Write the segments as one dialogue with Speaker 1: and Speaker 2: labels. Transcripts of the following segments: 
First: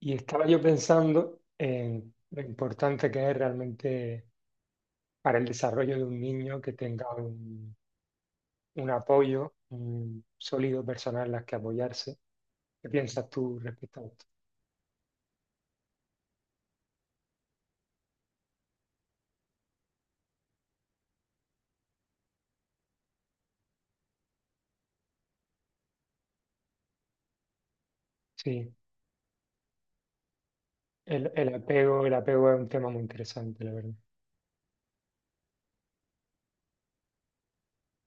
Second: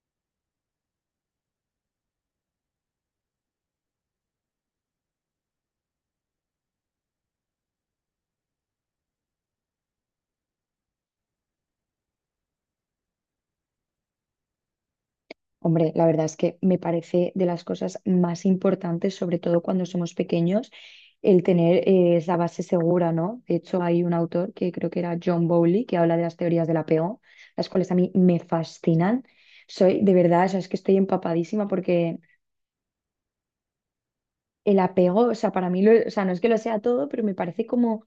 Speaker 1: Y estaba yo pensando en lo importante que es realmente para el desarrollo de un niño que tenga un apoyo, un sólido personal en las que apoyarse. ¿Qué piensas tú respecto a esto?
Speaker 2: Hombre, la verdad es que me parece de las cosas más importantes, sobre todo cuando somos pequeños, el tener esa base segura, ¿no? De hecho, hay un autor que creo que era John Bowlby que habla de las teorías del apego, las cuales a mí me
Speaker 1: Sí,
Speaker 2: fascinan. Soy, de verdad, o sea, es que estoy empapadísima
Speaker 1: el
Speaker 2: porque
Speaker 1: apego es un tema muy interesante, la verdad.
Speaker 2: el apego, o sea, para mí, o sea, no es que lo sea todo, pero me parece como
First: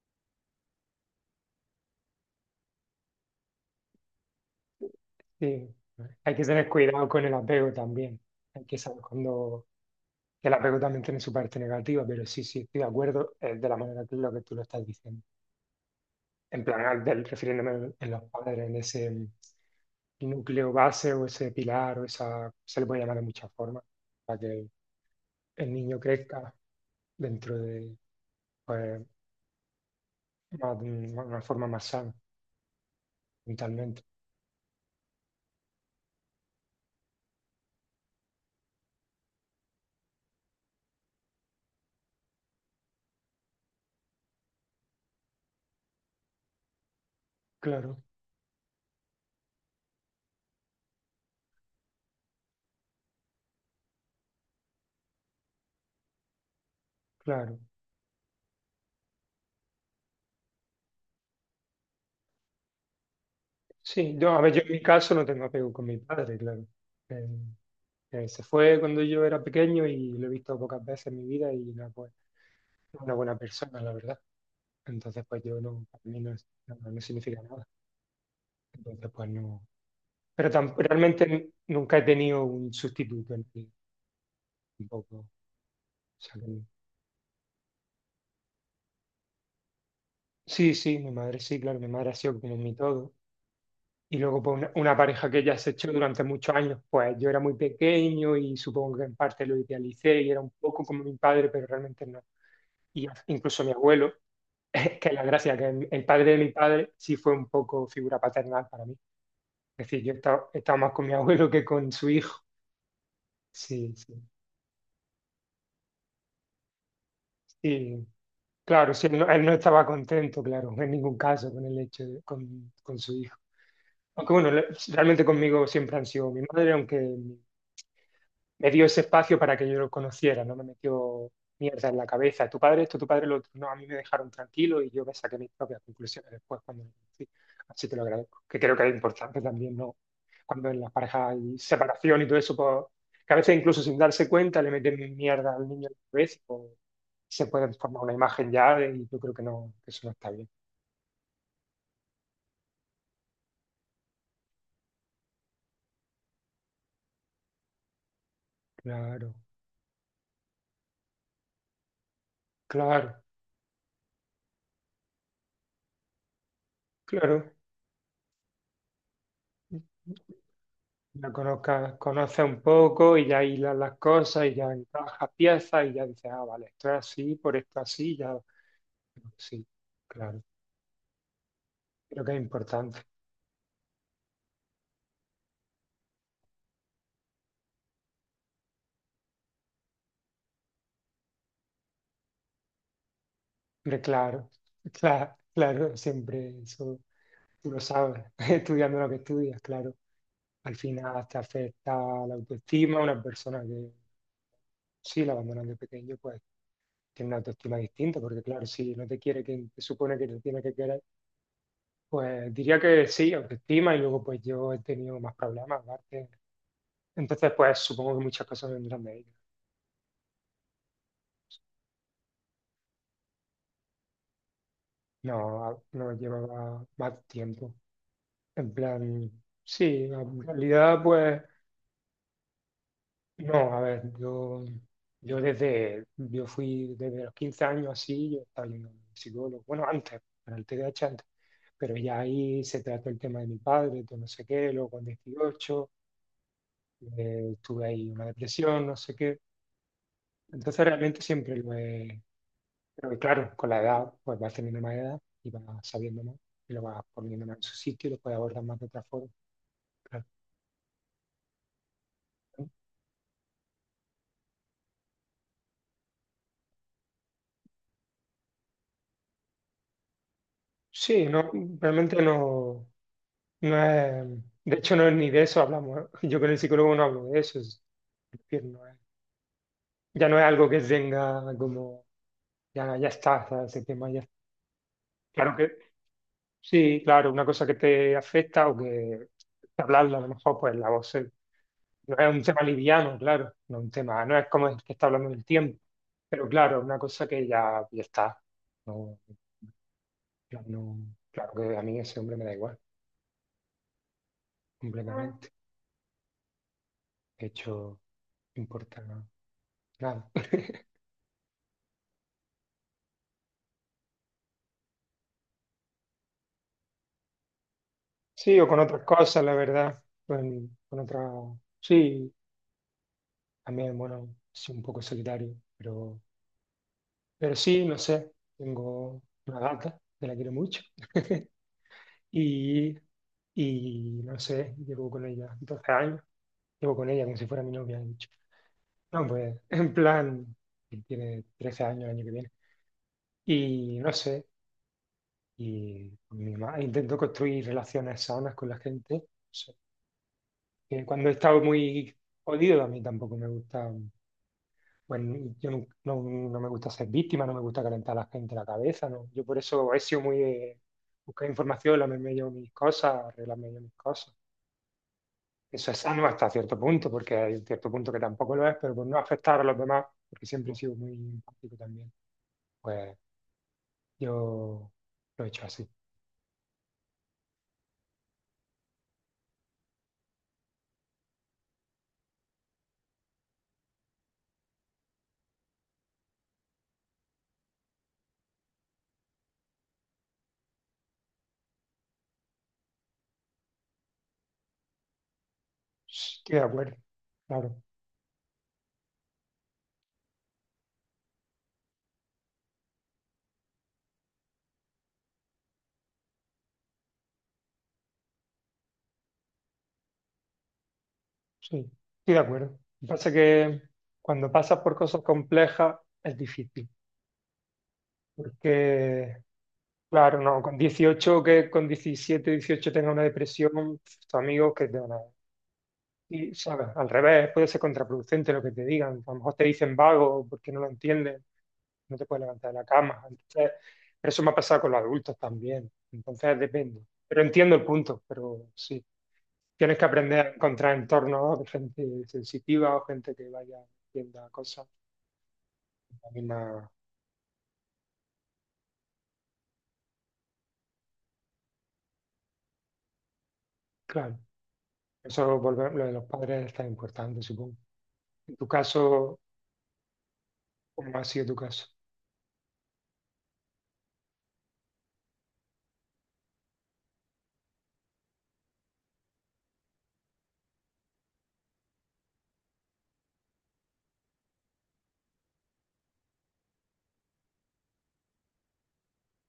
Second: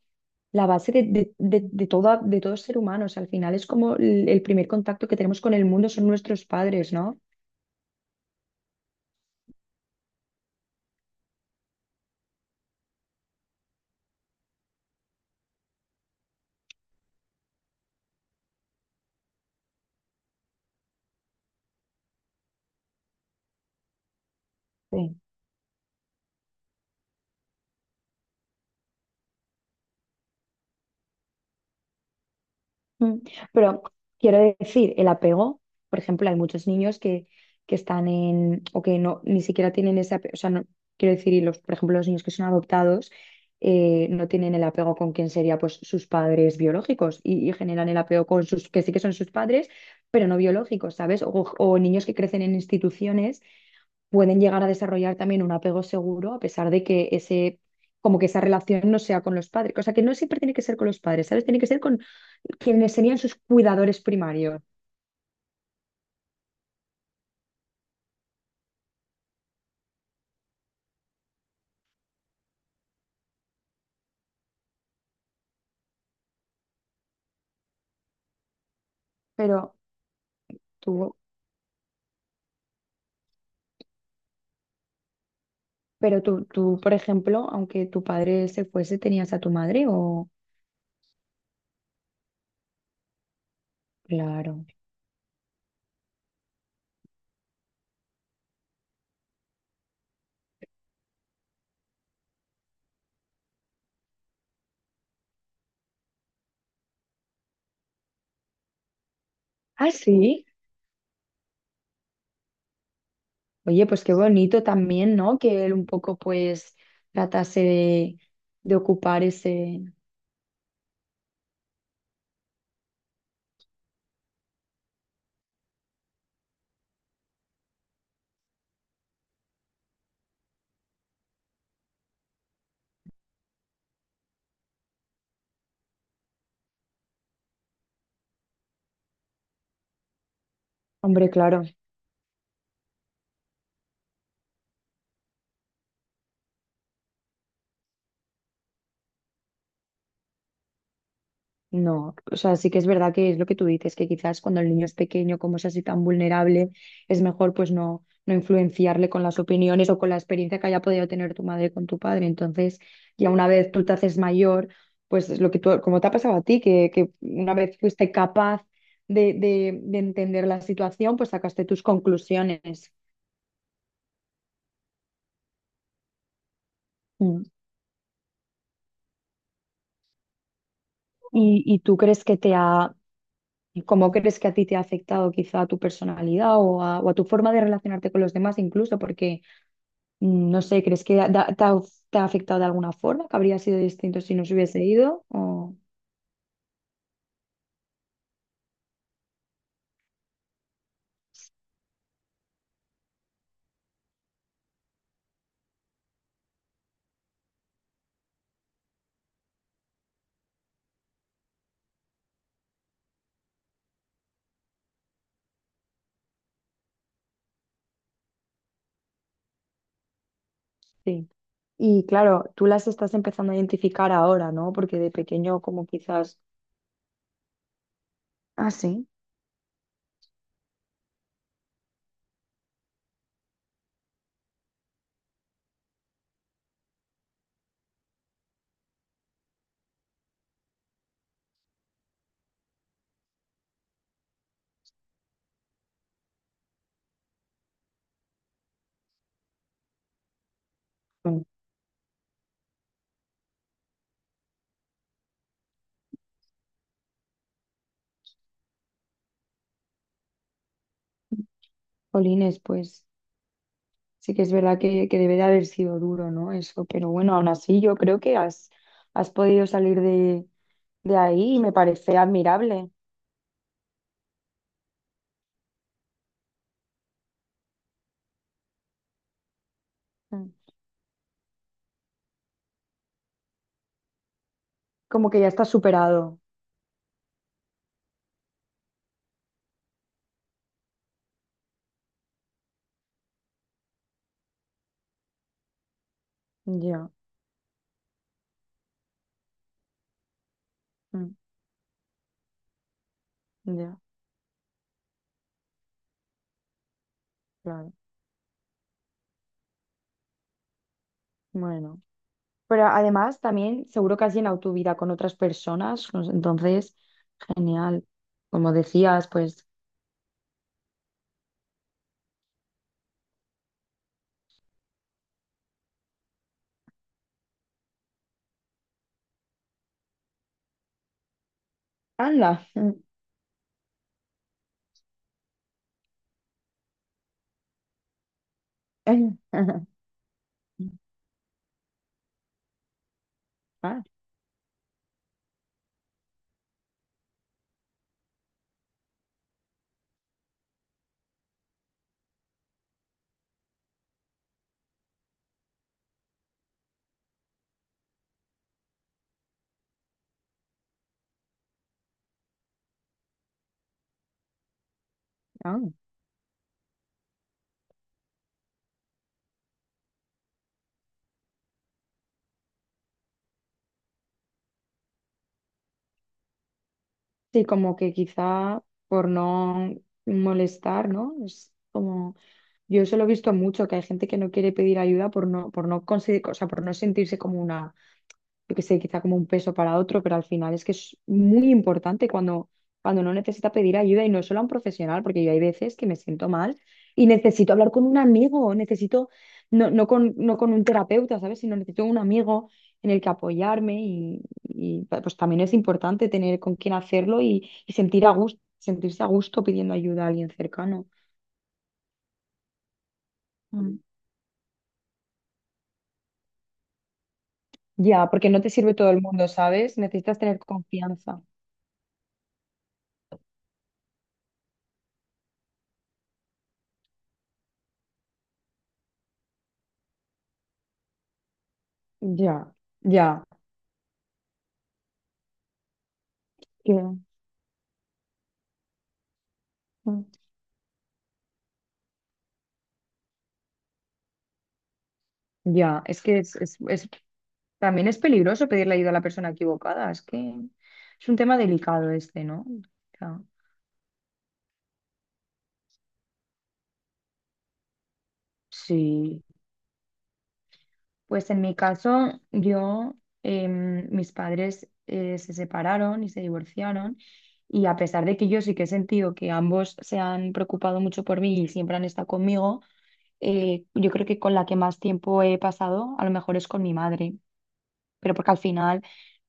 Speaker 2: la base de todo ser humano. O sea, al final es como el primer contacto que tenemos con el
Speaker 1: Sí,
Speaker 2: mundo son
Speaker 1: hay que
Speaker 2: nuestros
Speaker 1: tener
Speaker 2: padres,
Speaker 1: cuidado
Speaker 2: ¿no?
Speaker 1: con el apego también. Hay que saber cuando que el apego también tiene su parte negativa, pero sí, sí, estoy de acuerdo de la manera que lo que tú lo estás diciendo. En plan, refiriéndome en los padres en ese núcleo base o ese pilar o esa, se le puede llamar de muchas formas, para que el niño crezca dentro de, pues, una forma más sana
Speaker 2: Mm. Pero
Speaker 1: mentalmente.
Speaker 2: quiero decir, el apego, por ejemplo, hay muchos niños que están en, o que no, ni siquiera tienen ese apego, o sea, no, quiero decir, y los, por ejemplo, los niños que son adoptados no tienen el apego con quien sería pues sus padres biológicos y generan el
Speaker 1: Claro,
Speaker 2: apego con sus, que sí que son sus padres, pero no biológicos, ¿sabes? O niños que crecen en instituciones pueden llegar a desarrollar también un apego seguro a pesar de que
Speaker 1: claro.
Speaker 2: ese... como que esa relación no sea con los padres, o sea que no siempre tiene que ser con los padres, ¿sabes? Tiene que ser con, quienes serían sus cuidadores
Speaker 1: Sí, yo, a ver,
Speaker 2: primarios.
Speaker 1: yo en mi caso no tengo apego con mi padre, claro. Eh, se fue cuando yo era pequeño y lo he visto pocas veces en mi vida y nada, pues, es una buena persona, la verdad. Entonces, pues yo no, para mí no, no, no significa nada. Entonces, pues
Speaker 2: Pero
Speaker 1: no. Pero
Speaker 2: tú,
Speaker 1: realmente nunca he tenido un sustituto en mí, tampoco. O
Speaker 2: pero
Speaker 1: sea
Speaker 2: tú,
Speaker 1: que-
Speaker 2: tú, por ejemplo, aunque tu padre se fuese, tenías a tu madre o...
Speaker 1: sí, sí, mi madre sí, claro, mi madre ha sido como mi todo. Y luego pues,
Speaker 2: Claro.
Speaker 1: una pareja que ya se echó durante muchos años, pues yo era muy pequeño y supongo que en parte lo idealicé y era un poco como mi padre, pero realmente no. Y incluso mi abuelo, que es la gracia, que el padre de mi padre sí fue un poco figura paternal para mí. Es
Speaker 2: Ah,
Speaker 1: decir,
Speaker 2: sí.
Speaker 1: he estado más con mi abuelo que con su hijo.
Speaker 2: Oye,
Speaker 1: Sí,
Speaker 2: pues qué
Speaker 1: sí.
Speaker 2: bonito también, ¿no? Que él un poco pues tratase
Speaker 1: Y
Speaker 2: de
Speaker 1: claro, sí,
Speaker 2: ocupar
Speaker 1: él no
Speaker 2: ese...
Speaker 1: estaba contento, claro, en ningún caso con el hecho con su hijo. Aunque bueno, realmente conmigo siempre han sido mi madre, aunque me dio ese espacio para que yo lo conociera, no me metió mierda en la cabeza. Tu padre esto, tu padre lo otro. No, a mí me dejaron tranquilo y yo me saqué mis propias conclusiones después cuando lo conocí. Así que lo agradezco, que creo que es importante también, ¿no? Cuando en las
Speaker 2: Hombre,
Speaker 1: parejas hay
Speaker 2: claro.
Speaker 1: separación y todo eso, pues, que a veces incluso sin darse cuenta le meten mierda al niño en la cabeza, pues, se puede formar una imagen ya y yo creo que no, que eso no está bien.
Speaker 2: No, o sea, sí que es verdad que es lo que tú dices, que quizás cuando el niño es pequeño, como es así tan vulnerable, es mejor pues no, no influenciarle con
Speaker 1: Claro,
Speaker 2: las opiniones o con la experiencia que haya podido tener tu madre con tu padre. Entonces,
Speaker 1: claro,
Speaker 2: ya una vez tú te haces mayor, pues es lo que tú, como te ha pasado a ti, que
Speaker 1: claro.
Speaker 2: una vez fuiste capaz de entender la situación, pues
Speaker 1: La
Speaker 2: sacaste tus
Speaker 1: conozcas, conoces un
Speaker 2: conclusiones.
Speaker 1: poco y ya hilas las cosas y ya encajas piezas y ya dices, ah, vale, esto es así,
Speaker 2: Mm.
Speaker 1: por esto así, ya. Sí, claro,
Speaker 2: ¿Y tú
Speaker 1: creo
Speaker 2: crees
Speaker 1: que es importante.
Speaker 2: cómo crees que a ti te ha afectado quizá a tu personalidad o a tu forma de relacionarte con los demás incluso? No sé, ¿crees que te ha afectado de alguna forma? ¿Que habría sido
Speaker 1: Hombre,
Speaker 2: distinto si no
Speaker 1: claro,
Speaker 2: se hubiese ido?
Speaker 1: claro,
Speaker 2: O...
Speaker 1: claro, siempre eso tú lo sabes, estudiando lo que estudias, claro. Al final te afecta la autoestima, una persona que sí la abandonan de pequeño, pues tiene una autoestima distinta, porque claro, si no te quiere quien te supone que te tiene que querer, pues diría que sí, autoestima, y luego pues yo he tenido más problemas, aparte. Entonces, pues supongo que muchas cosas vendrán de ella.
Speaker 2: Sí. Y claro, tú las estás empezando a identificar ahora, ¿no? Porque de pequeño
Speaker 1: No,
Speaker 2: como
Speaker 1: no
Speaker 2: quizás...
Speaker 1: llevaba más tiempo.
Speaker 2: Ah,
Speaker 1: En
Speaker 2: sí.
Speaker 1: plan, sí, en realidad, pues, no, a ver, yo, yo fui desde los 15 años así, yo estaba yendo al psicólogo, bueno, antes, para el TDAH antes, pero ya ahí se trató el tema de mi padre, de no sé qué, luego con 18 tuve ahí una depresión, no sé qué. Entonces, realmente
Speaker 2: Bueno.
Speaker 1: siempre lo he. Pero y claro, con la edad, pues vas teniendo más edad y vas sabiendo más y lo vas poniendo más en su sitio y lo puedes abordar más de otra forma. Claro.
Speaker 2: Jolines, pues sí que es verdad que debe de haber sido duro, ¿no? Eso, pero bueno, aún así yo creo que has podido salir de
Speaker 1: Sí, no,
Speaker 2: ahí y me parece
Speaker 1: realmente no,
Speaker 2: admirable.
Speaker 1: no es, de hecho no es ni de eso hablamos. ¿Eh? Yo con el psicólogo no hablo de eso, es decir, ya no es algo
Speaker 2: Mm.
Speaker 1: que tenga como, ya, ya está, ¿sabes? Ese tema ya.
Speaker 2: Como que ya
Speaker 1: Claro
Speaker 2: estás
Speaker 1: que
Speaker 2: superado.
Speaker 1: sí, claro, una cosa que te afecta o que hablarla a lo mejor, pues la voz. No es un tema liviano, claro, no es un tema, no es como el que está hablando del tiempo, pero claro, es una
Speaker 2: Ya,
Speaker 1: cosa que ya, ya está. No, no,
Speaker 2: mm,
Speaker 1: claro que a mí ese hombre me da igual,
Speaker 2: ya,
Speaker 1: completamente. De
Speaker 2: claro.
Speaker 1: hecho, no importa nada.
Speaker 2: Bueno. Pero además también seguro que has llenado tu vida con otras personas, pues, entonces, genial.
Speaker 1: Sí, o
Speaker 2: Como
Speaker 1: con otras
Speaker 2: decías,
Speaker 1: cosas, la
Speaker 2: pues,
Speaker 1: verdad, con otras, sí, también, bueno, soy un poco solitario, pero sí, no sé, tengo una gata que la quiero mucho.
Speaker 2: anda.
Speaker 1: Y, y no sé, llevo con ella 12 años, llevo con ella como si fuera mi novia, de hecho. No, pues, en plan, él tiene 13 años el año que viene. Y
Speaker 2: Ah,
Speaker 1: no sé, y con mi mamá intento construir relaciones sanas con la gente. No sé, que cuando he estado muy jodido, a mí tampoco me gusta, bueno, yo nu- no, no me gusta ser víctima, no me gusta calentar a la gente la cabeza, ¿no? Yo por eso he sido muy de buscar información, lamerme yo mis cosas, arreglarme yo mis cosas. Eso
Speaker 2: ah.
Speaker 1: es sano hasta cierto punto, porque hay cierto punto que tampoco lo es, pero por no afectar a los demás, porque siempre he sido muy empático también. Pues yo lo he hecho así.
Speaker 2: Sí, como que quizá por no molestar, ¿no? Es como, yo eso lo he visto mucho, que hay gente que no quiere pedir ayuda por no conseguir, o sea, por no sentirse como una yo que sé, quizá como un peso para otro, pero al final es que es muy importante cuando, uno necesita pedir ayuda y no solo a un profesional, porque yo hay veces que me siento
Speaker 1: Estoy de
Speaker 2: mal
Speaker 1: acuerdo,
Speaker 2: y necesito
Speaker 1: claro,
Speaker 2: hablar con un amigo, necesito, no, no con un terapeuta, ¿sabes? Sino necesito un amigo en el que apoyarme pues también es importante tener con quién hacerlo y sentir a gusto, sentirse a gusto pidiendo ayuda a alguien cercano.
Speaker 1: sí, estoy de acuerdo. Lo que pasa es que
Speaker 2: Mm.
Speaker 1: cuando pasas por cosas complejas es difícil,
Speaker 2: Ya, porque no te sirve todo el
Speaker 1: porque,
Speaker 2: mundo, ¿sabes? Necesitas
Speaker 1: claro,
Speaker 2: tener
Speaker 1: no, con
Speaker 2: confianza.
Speaker 1: 18 que con 17 18 tenga una depresión, tus amigos que te van a... Y, ¿sabes? Al revés, puede ser contraproducente lo que te digan. A lo mejor te dicen vago porque no lo entiendes, no te puedes levantar
Speaker 2: Ya,
Speaker 1: de la cama.
Speaker 2: ya.
Speaker 1: Entonces, pero eso me ha pasado con los adultos también, entonces depende.
Speaker 2: Que-
Speaker 1: Pero entiendo el punto, pero sí, tienes que aprender a encontrar entornos de gente sensitiva o gente que vaya viendo cosas.
Speaker 2: Ya, es
Speaker 1: La
Speaker 2: que
Speaker 1: misma-
Speaker 2: también es peligroso pedirle ayuda a la persona equivocada. Es que es un tema delicado este, ¿no? O sea,
Speaker 1: Claro, eso volver, lo de los padres está importante, supongo. En tu caso,
Speaker 2: sí.
Speaker 1: ¿cómo ha sido
Speaker 2: Pues
Speaker 1: tu
Speaker 2: en mi
Speaker 1: caso?
Speaker 2: caso, yo, mis padres se separaron y se divorciaron. Y a pesar de que yo sí que he sentido que ambos se han preocupado mucho por mí y siempre han estado conmigo, yo creo que con la que más tiempo he pasado, a lo mejor es con mi madre. Pero porque al final,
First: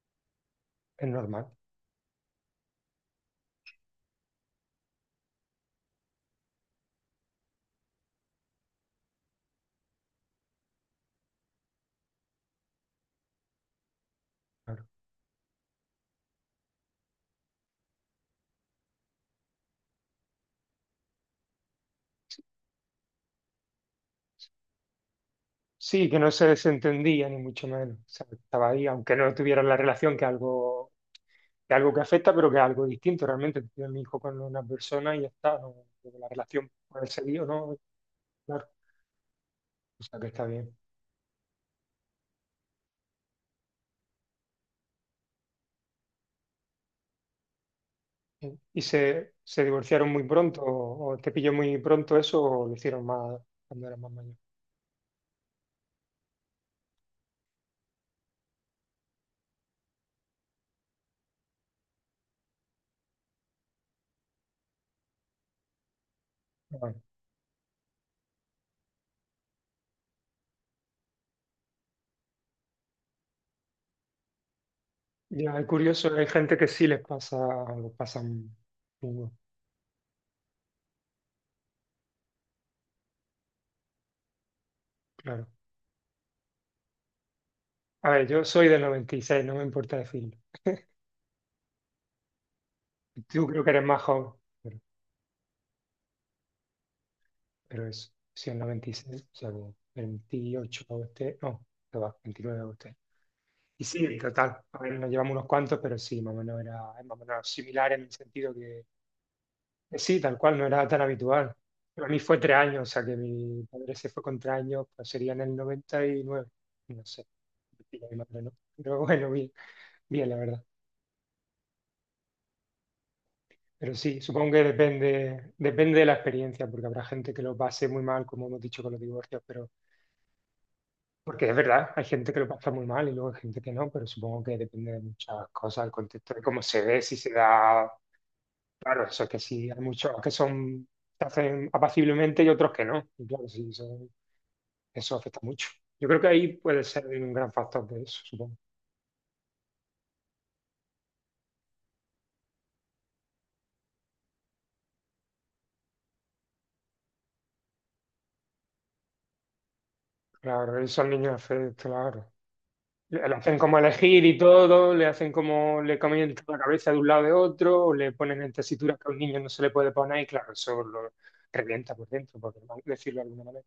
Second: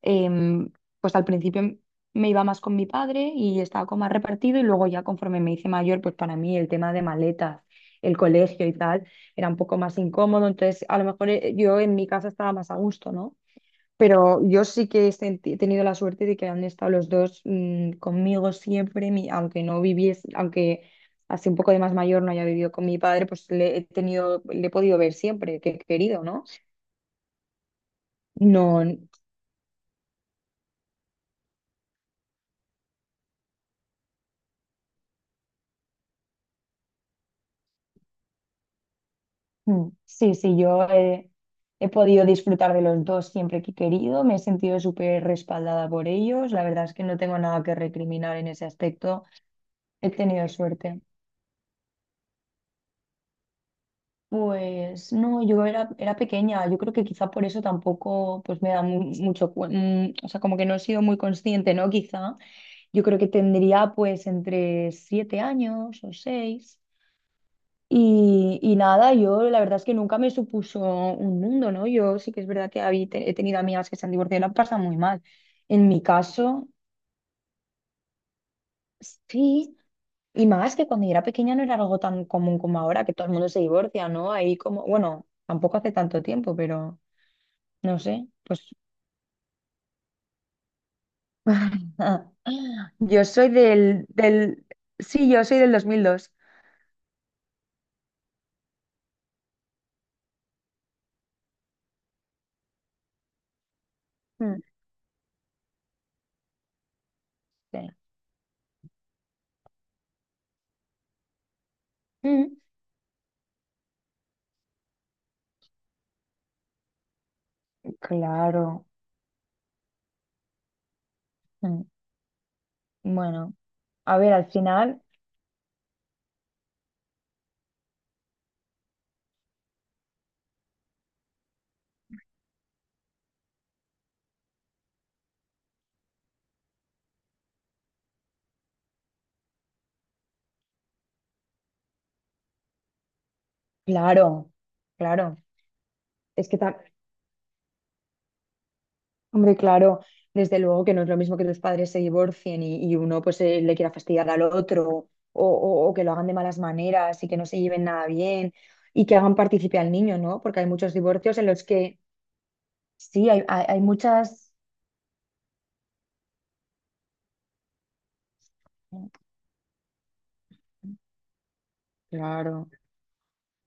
Speaker 2: em,
Speaker 1: Es
Speaker 2: pues al
Speaker 1: normal,
Speaker 2: principio me iba más con mi padre y estaba como más repartido y luego ya conforme me hice mayor, pues para mí el tema de maletas, el colegio y tal, era un poco más incómodo, entonces a lo mejor yo en mi casa estaba más a gusto, ¿no? Pero yo
Speaker 1: claro.
Speaker 2: sí que he tenido la suerte de que han estado los dos conmigo siempre, mi- aunque no viviese, aunque así un poco de más mayor no haya vivido con mi padre, pues le he tenido, le he podido ver siempre que he
Speaker 1: Sí, que
Speaker 2: querido,
Speaker 1: no
Speaker 2: ¿no?
Speaker 1: se desentendía, ni mucho menos. O sea, estaba
Speaker 2: No,
Speaker 1: ahí, aunque no tuvieran la relación, que algo que afecta, pero que es algo distinto. Realmente, tuve mi hijo con una persona y ya está, no, la relación puede seguir o no, claro.
Speaker 2: Mm,
Speaker 1: O sea, que
Speaker 2: Sí,
Speaker 1: está
Speaker 2: sí,
Speaker 1: bien.
Speaker 2: yo he podido disfrutar de los dos siempre que he querido, me he sentido súper respaldada por ellos, la verdad es que no tengo nada que recriminar en ese
Speaker 1: ¿Y
Speaker 2: aspecto,
Speaker 1: se divorciaron
Speaker 2: he
Speaker 1: muy
Speaker 2: tenido
Speaker 1: pronto?
Speaker 2: suerte.
Speaker 1: O te pilló muy pronto eso o lo hicieron más cuando eras más mayor?
Speaker 2: Pues no, yo era, era pequeña, yo creo que quizá por eso tampoco pues me da mucho, o sea, como que no he sido muy consciente, ¿no? Quizá yo creo que tendría pues entre 7 años o 6.
Speaker 1: Ah,
Speaker 2: Y nada, yo la verdad es que nunca me supuso un mundo, ¿no? Yo sí que es verdad que he tenido amigas que se han divorciado y lo han pasado muy mal.
Speaker 1: ya, es
Speaker 2: En mi
Speaker 1: curioso, hay gente que
Speaker 2: caso,
Speaker 1: sí les pasa, lo pasan duro,
Speaker 2: sí, y más que cuando yo era pequeña no era algo tan común como ahora, que todo el mundo se divorcia, ¿no? Ahí como, bueno,
Speaker 1: claro.
Speaker 2: tampoco hace tanto tiempo, pero no
Speaker 1: A ver,
Speaker 2: sé,
Speaker 1: yo
Speaker 2: pues
Speaker 1: soy del 96, no me importa decirlo.
Speaker 2: yo
Speaker 1: Tú
Speaker 2: soy
Speaker 1: creo que eres más
Speaker 2: del,
Speaker 1: joven,
Speaker 2: del,
Speaker 1: pero,
Speaker 2: sí, yo soy del 2002.
Speaker 1: pero eso, sí, el 96, o sea, como 28 a usted, no, que va, 29 a usted. Y sí, en total,
Speaker 2: Mm,
Speaker 1: a ver, nos llevamos unos cuantos, pero sí, más o menos era, es más o menos
Speaker 2: sí.
Speaker 1: similar en el sentido que. Sí, tal cual, no era tan habitual. Pero a mí fue tres
Speaker 2: Mm.
Speaker 1: años, o sea que mi padre se fue con tres años, pues sería en el 99, no sé, diría mi madre, ¿no?
Speaker 2: Claro.
Speaker 1: Pero bueno, bien, bien, la verdad.
Speaker 2: Mm. Bueno,
Speaker 1: Pero
Speaker 2: a
Speaker 1: sí,
Speaker 2: ver, al
Speaker 1: supongo que
Speaker 2: final...
Speaker 1: depende, depende de la experiencia, porque habrá gente que lo pase muy mal, como hemos dicho con los divorcios, pero porque es verdad, hay gente que lo pasa muy mal y luego hay gente que no, pero supongo que depende de muchas cosas, el contexto de cómo se ve, si se da, claro, eso es que sí, hay muchos que son, se hacen apaciblemente y otros que no. Y claro, sí, eso.
Speaker 2: Claro,
Speaker 1: Eso
Speaker 2: claro.
Speaker 1: afecta mucho. Yo creo que
Speaker 2: Es
Speaker 1: ahí
Speaker 2: que, ta-
Speaker 1: puede ser un gran factor de eso, supongo.
Speaker 2: hombre, claro, desde luego que no es lo mismo que tus padres se divorcien y uno pues le quiera fastidiar al otro o que lo hagan de malas maneras y que no se lleven nada bien y que hagan partícipe al niño, ¿no? Porque hay
Speaker 1: Claro,
Speaker 2: muchos
Speaker 1: esos niños
Speaker 2: divorcios en los
Speaker 1: afecta,
Speaker 2: que
Speaker 1: claro. Le
Speaker 2: sí,
Speaker 1: le
Speaker 2: hay,
Speaker 1: hacen
Speaker 2: hay,
Speaker 1: como
Speaker 2: hay
Speaker 1: elegir y
Speaker 2: muchas...
Speaker 1: todo, le hacen como le cambian la cabeza de un lado de otro, o le ponen en tesituras que a un niño no se le puede poner, y claro, eso lo revienta por dentro, por
Speaker 2: Claro.
Speaker 1: decirlo de alguna manera.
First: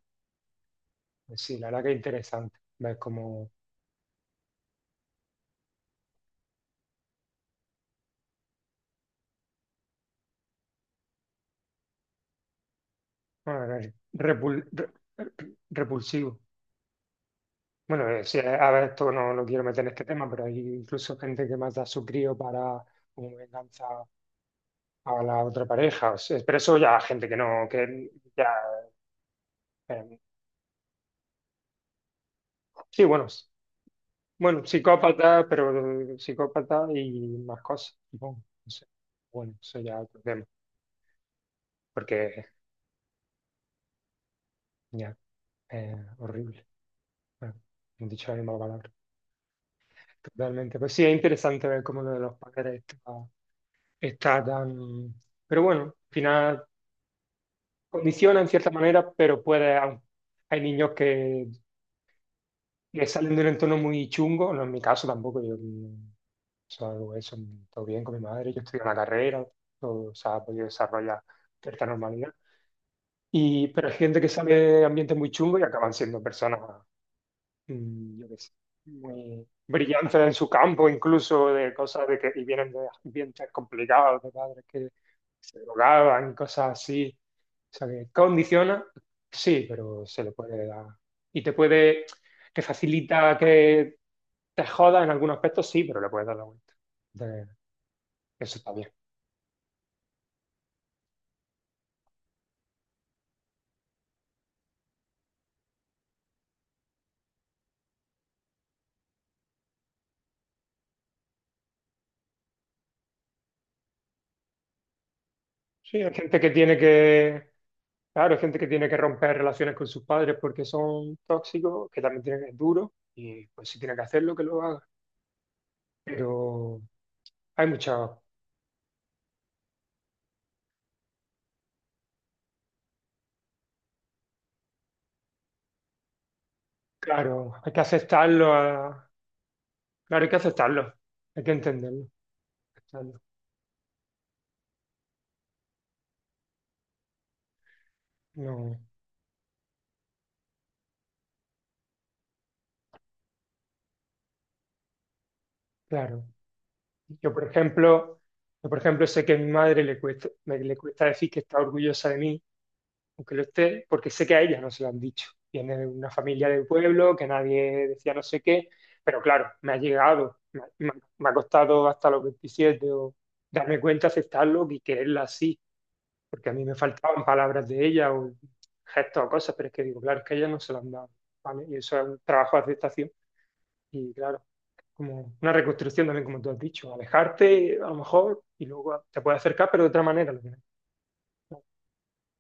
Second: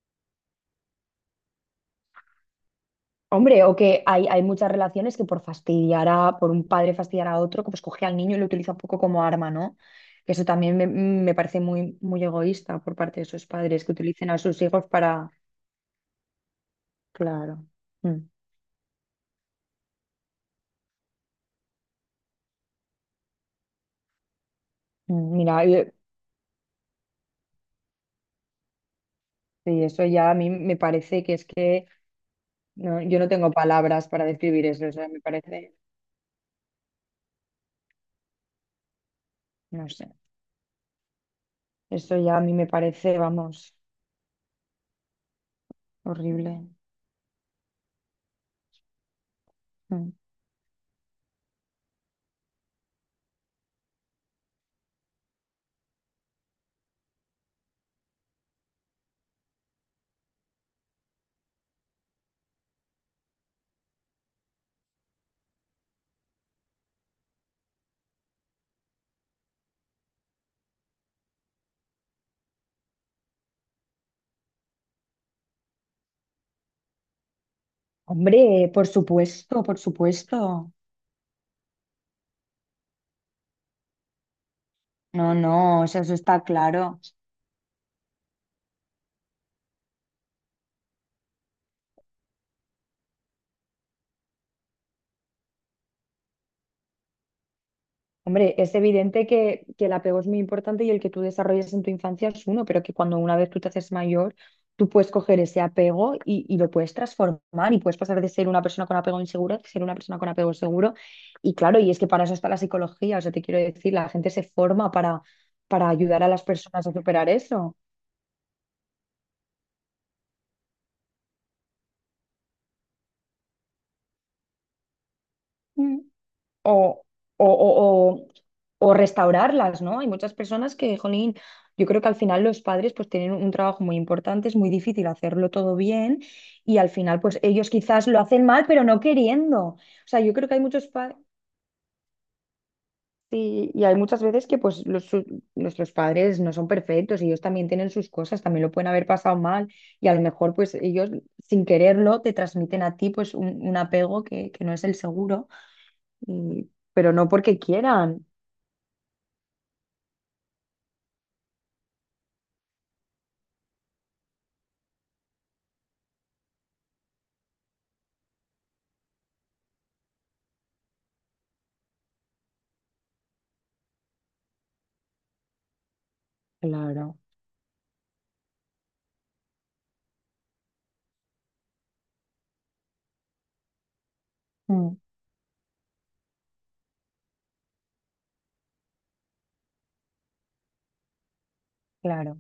Speaker 1: Pues sí, la verdad que es interesante. Es como
Speaker 2: Hombre, o que hay muchas relaciones que por fastidiar a, por un padre fastidiar a otro, que pues coge al niño y lo utiliza un poco como arma, ¿no? Que eso también me parece muy, muy egoísta por parte de esos
Speaker 1: bueno,
Speaker 2: padres que
Speaker 1: es
Speaker 2: utilicen a sus hijos para...
Speaker 1: repulsivo.
Speaker 2: Claro.
Speaker 1: Bueno,
Speaker 2: Mm,
Speaker 1: sí, a ver, esto no lo quiero meter en este tema, pero hay incluso gente que mata a su crío para como venganza a
Speaker 2: mm,
Speaker 1: la
Speaker 2: Mira,
Speaker 1: otra
Speaker 2: y,
Speaker 1: pareja. O sea, pero eso ya gente que no, que ya,
Speaker 2: y eso
Speaker 1: eh,
Speaker 2: ya a mí me parece que es que no,
Speaker 1: sí,
Speaker 2: yo
Speaker 1: bueno,
Speaker 2: no tengo palabras para
Speaker 1: bueno,
Speaker 2: describir eso, o sea, me
Speaker 1: psicópata, pero
Speaker 2: parece,
Speaker 1: psicópata y más cosas, supongo. No sé. Bueno, eso
Speaker 2: no
Speaker 1: ya
Speaker 2: sé,
Speaker 1: otro tema,
Speaker 2: eso ya a
Speaker 1: porque
Speaker 2: mí me parece, vamos,
Speaker 1: ya, horrible.
Speaker 2: horrible.
Speaker 1: Bueno, he dicho la misma palabra.
Speaker 2: Mm.
Speaker 1: Totalmente. Pues sí, es interesante ver cómo lo de los padres está, está tan. Pero bueno, al final condiciona en cierta manera, pero puede. Hay niños que salen de un entorno muy chungo, no en mi caso tampoco, yo todo bien con mi madre, yo estudié una carrera, todo se ha podido desarrollar cierta normalidad. Y, pero hay gente que sale de ambientes muy chungos y acaban siendo personas yo qué sé,
Speaker 2: Hombre, por
Speaker 1: muy
Speaker 2: supuesto, por
Speaker 1: brillantes en su
Speaker 2: supuesto.
Speaker 1: campo, incluso de cosas de que y vienen de ambientes complicados, de padres que
Speaker 2: No,
Speaker 1: se
Speaker 2: no, o sea, eso
Speaker 1: drogaban, y
Speaker 2: está
Speaker 1: cosas
Speaker 2: claro.
Speaker 1: así. O sea, que condiciona, sí, pero se le puede dar. Y te puede, que facilita que te joda en algunos aspectos, sí, pero le puedes dar la vuelta. De-
Speaker 2: Hombre,
Speaker 1: eso está
Speaker 2: es
Speaker 1: bien.
Speaker 2: evidente que el apego es muy importante y el que tú desarrolles en tu infancia es uno, pero que cuando una vez tú te haces mayor, tú puedes coger ese apego y lo puedes transformar y puedes pasar de ser una persona con apego inseguro a ser una persona con apego seguro. Y claro, y es que para eso está la psicología, o sea, te quiero decir, la gente se forma para
Speaker 1: Sí, hay
Speaker 2: ayudar a
Speaker 1: gente
Speaker 2: las
Speaker 1: que tiene
Speaker 2: personas a superar
Speaker 1: que,
Speaker 2: eso.
Speaker 1: claro, hay gente que tiene que romper relaciones con sus padres porque son tóxicos, que también tienen, es duro, y pues si tiene que hacerlo, que lo haga.
Speaker 2: Mm.
Speaker 1: Pero
Speaker 2: o, o,
Speaker 1: hay
Speaker 2: o-
Speaker 1: mucho,
Speaker 2: o- o restaurarlas, ¿no? Hay muchas personas que, jolín, yo creo que al final los padres pues tienen un trabajo muy importante, es muy difícil hacerlo todo bien y al final pues
Speaker 1: claro,
Speaker 2: ellos
Speaker 1: hay que
Speaker 2: quizás lo hacen
Speaker 1: aceptarlo,
Speaker 2: mal, pero no queriendo. O sea,
Speaker 1: claro, hay
Speaker 2: yo
Speaker 1: que
Speaker 2: creo que hay muchos
Speaker 1: aceptarlo,
Speaker 2: padres...
Speaker 1: hay que entenderlo, aceptarlo.
Speaker 2: y hay muchas veces que pues nuestros padres no son perfectos, ellos también tienen sus cosas, también lo
Speaker 1: No,
Speaker 2: pueden haber pasado mal y a lo mejor pues ellos sin quererlo te transmiten a ti pues un apego que no es el seguro,
Speaker 1: claro.
Speaker 2: y- pero no
Speaker 1: Yo, por
Speaker 2: porque
Speaker 1: ejemplo,
Speaker 2: quieran.
Speaker 1: yo, por ejemplo, sé que a mi madre le cuesta, le cuesta decir que está orgullosa de mí, aunque lo esté, porque sé que a ella no se lo han dicho. Viene de una familia del pueblo, que nadie decía no sé qué, pero claro, me ha llegado, me ha costado hasta los 27 o darme cuenta, aceptarlo y quererla así porque a mí me
Speaker 2: Claro,
Speaker 1: faltaban palabras de ella o gestos o cosas, pero es que digo, claro, es que ella no se lo han dado, ¿vale? Y eso es un trabajo de aceptación y claro,
Speaker 2: mm,
Speaker 1: como una reconstrucción también, como tú has dicho, alejarte a lo mejor y luego te puedes acercar, pero de otra manera. Lo que- no,
Speaker 2: claro.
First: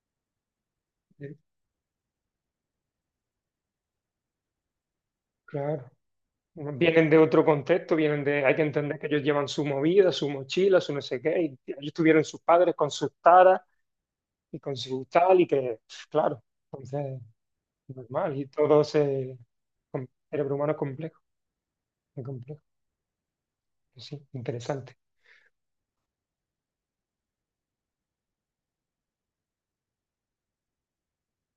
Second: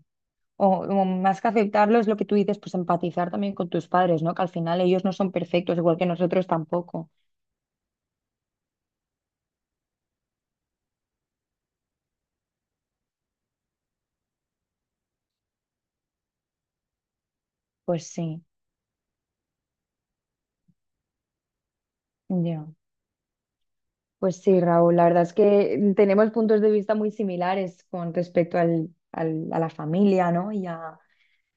Speaker 2: O, o
Speaker 1: eh,
Speaker 2: más que aceptarlo es lo que tú dices, pues empatizar también con tus padres, ¿no? Que al final ellos no son perfectos,
Speaker 1: Claro,
Speaker 2: igual que nosotros
Speaker 1: bueno, vienen
Speaker 2: tampoco.
Speaker 1: de otro contexto, vienen de, hay que entender que ellos llevan su movida, su mochila, su no sé qué, y ellos tuvieron sus padres con sus taras y con su tal, y que, claro, entonces,
Speaker 2: Pues
Speaker 1: normal,
Speaker 2: sí,
Speaker 1: y todo ese cerebro humano es complejo, muy complejo.
Speaker 2: ya.
Speaker 1: Pues sí,
Speaker 2: Pues sí,
Speaker 1: interesante.
Speaker 2: Raúl, la verdad es que tenemos puntos de vista muy similares con respecto al, al- a la familia, ¿no?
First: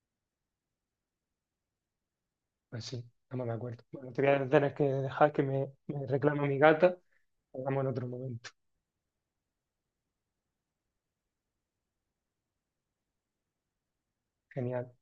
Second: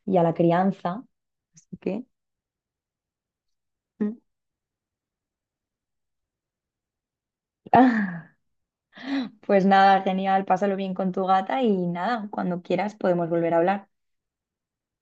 Speaker 2: Y a la crianza. Así que...
Speaker 1: Pues sí, estamos de acuerdo. Bueno,
Speaker 2: Mm.
Speaker 1: te voy a tener que dejar que me reclama mi gata. Hablamos en otro momento.
Speaker 2: Pues nada, genial, pásalo bien con tu gata y nada, cuando quieras podemos volver a hablar.
Speaker 1: Genial.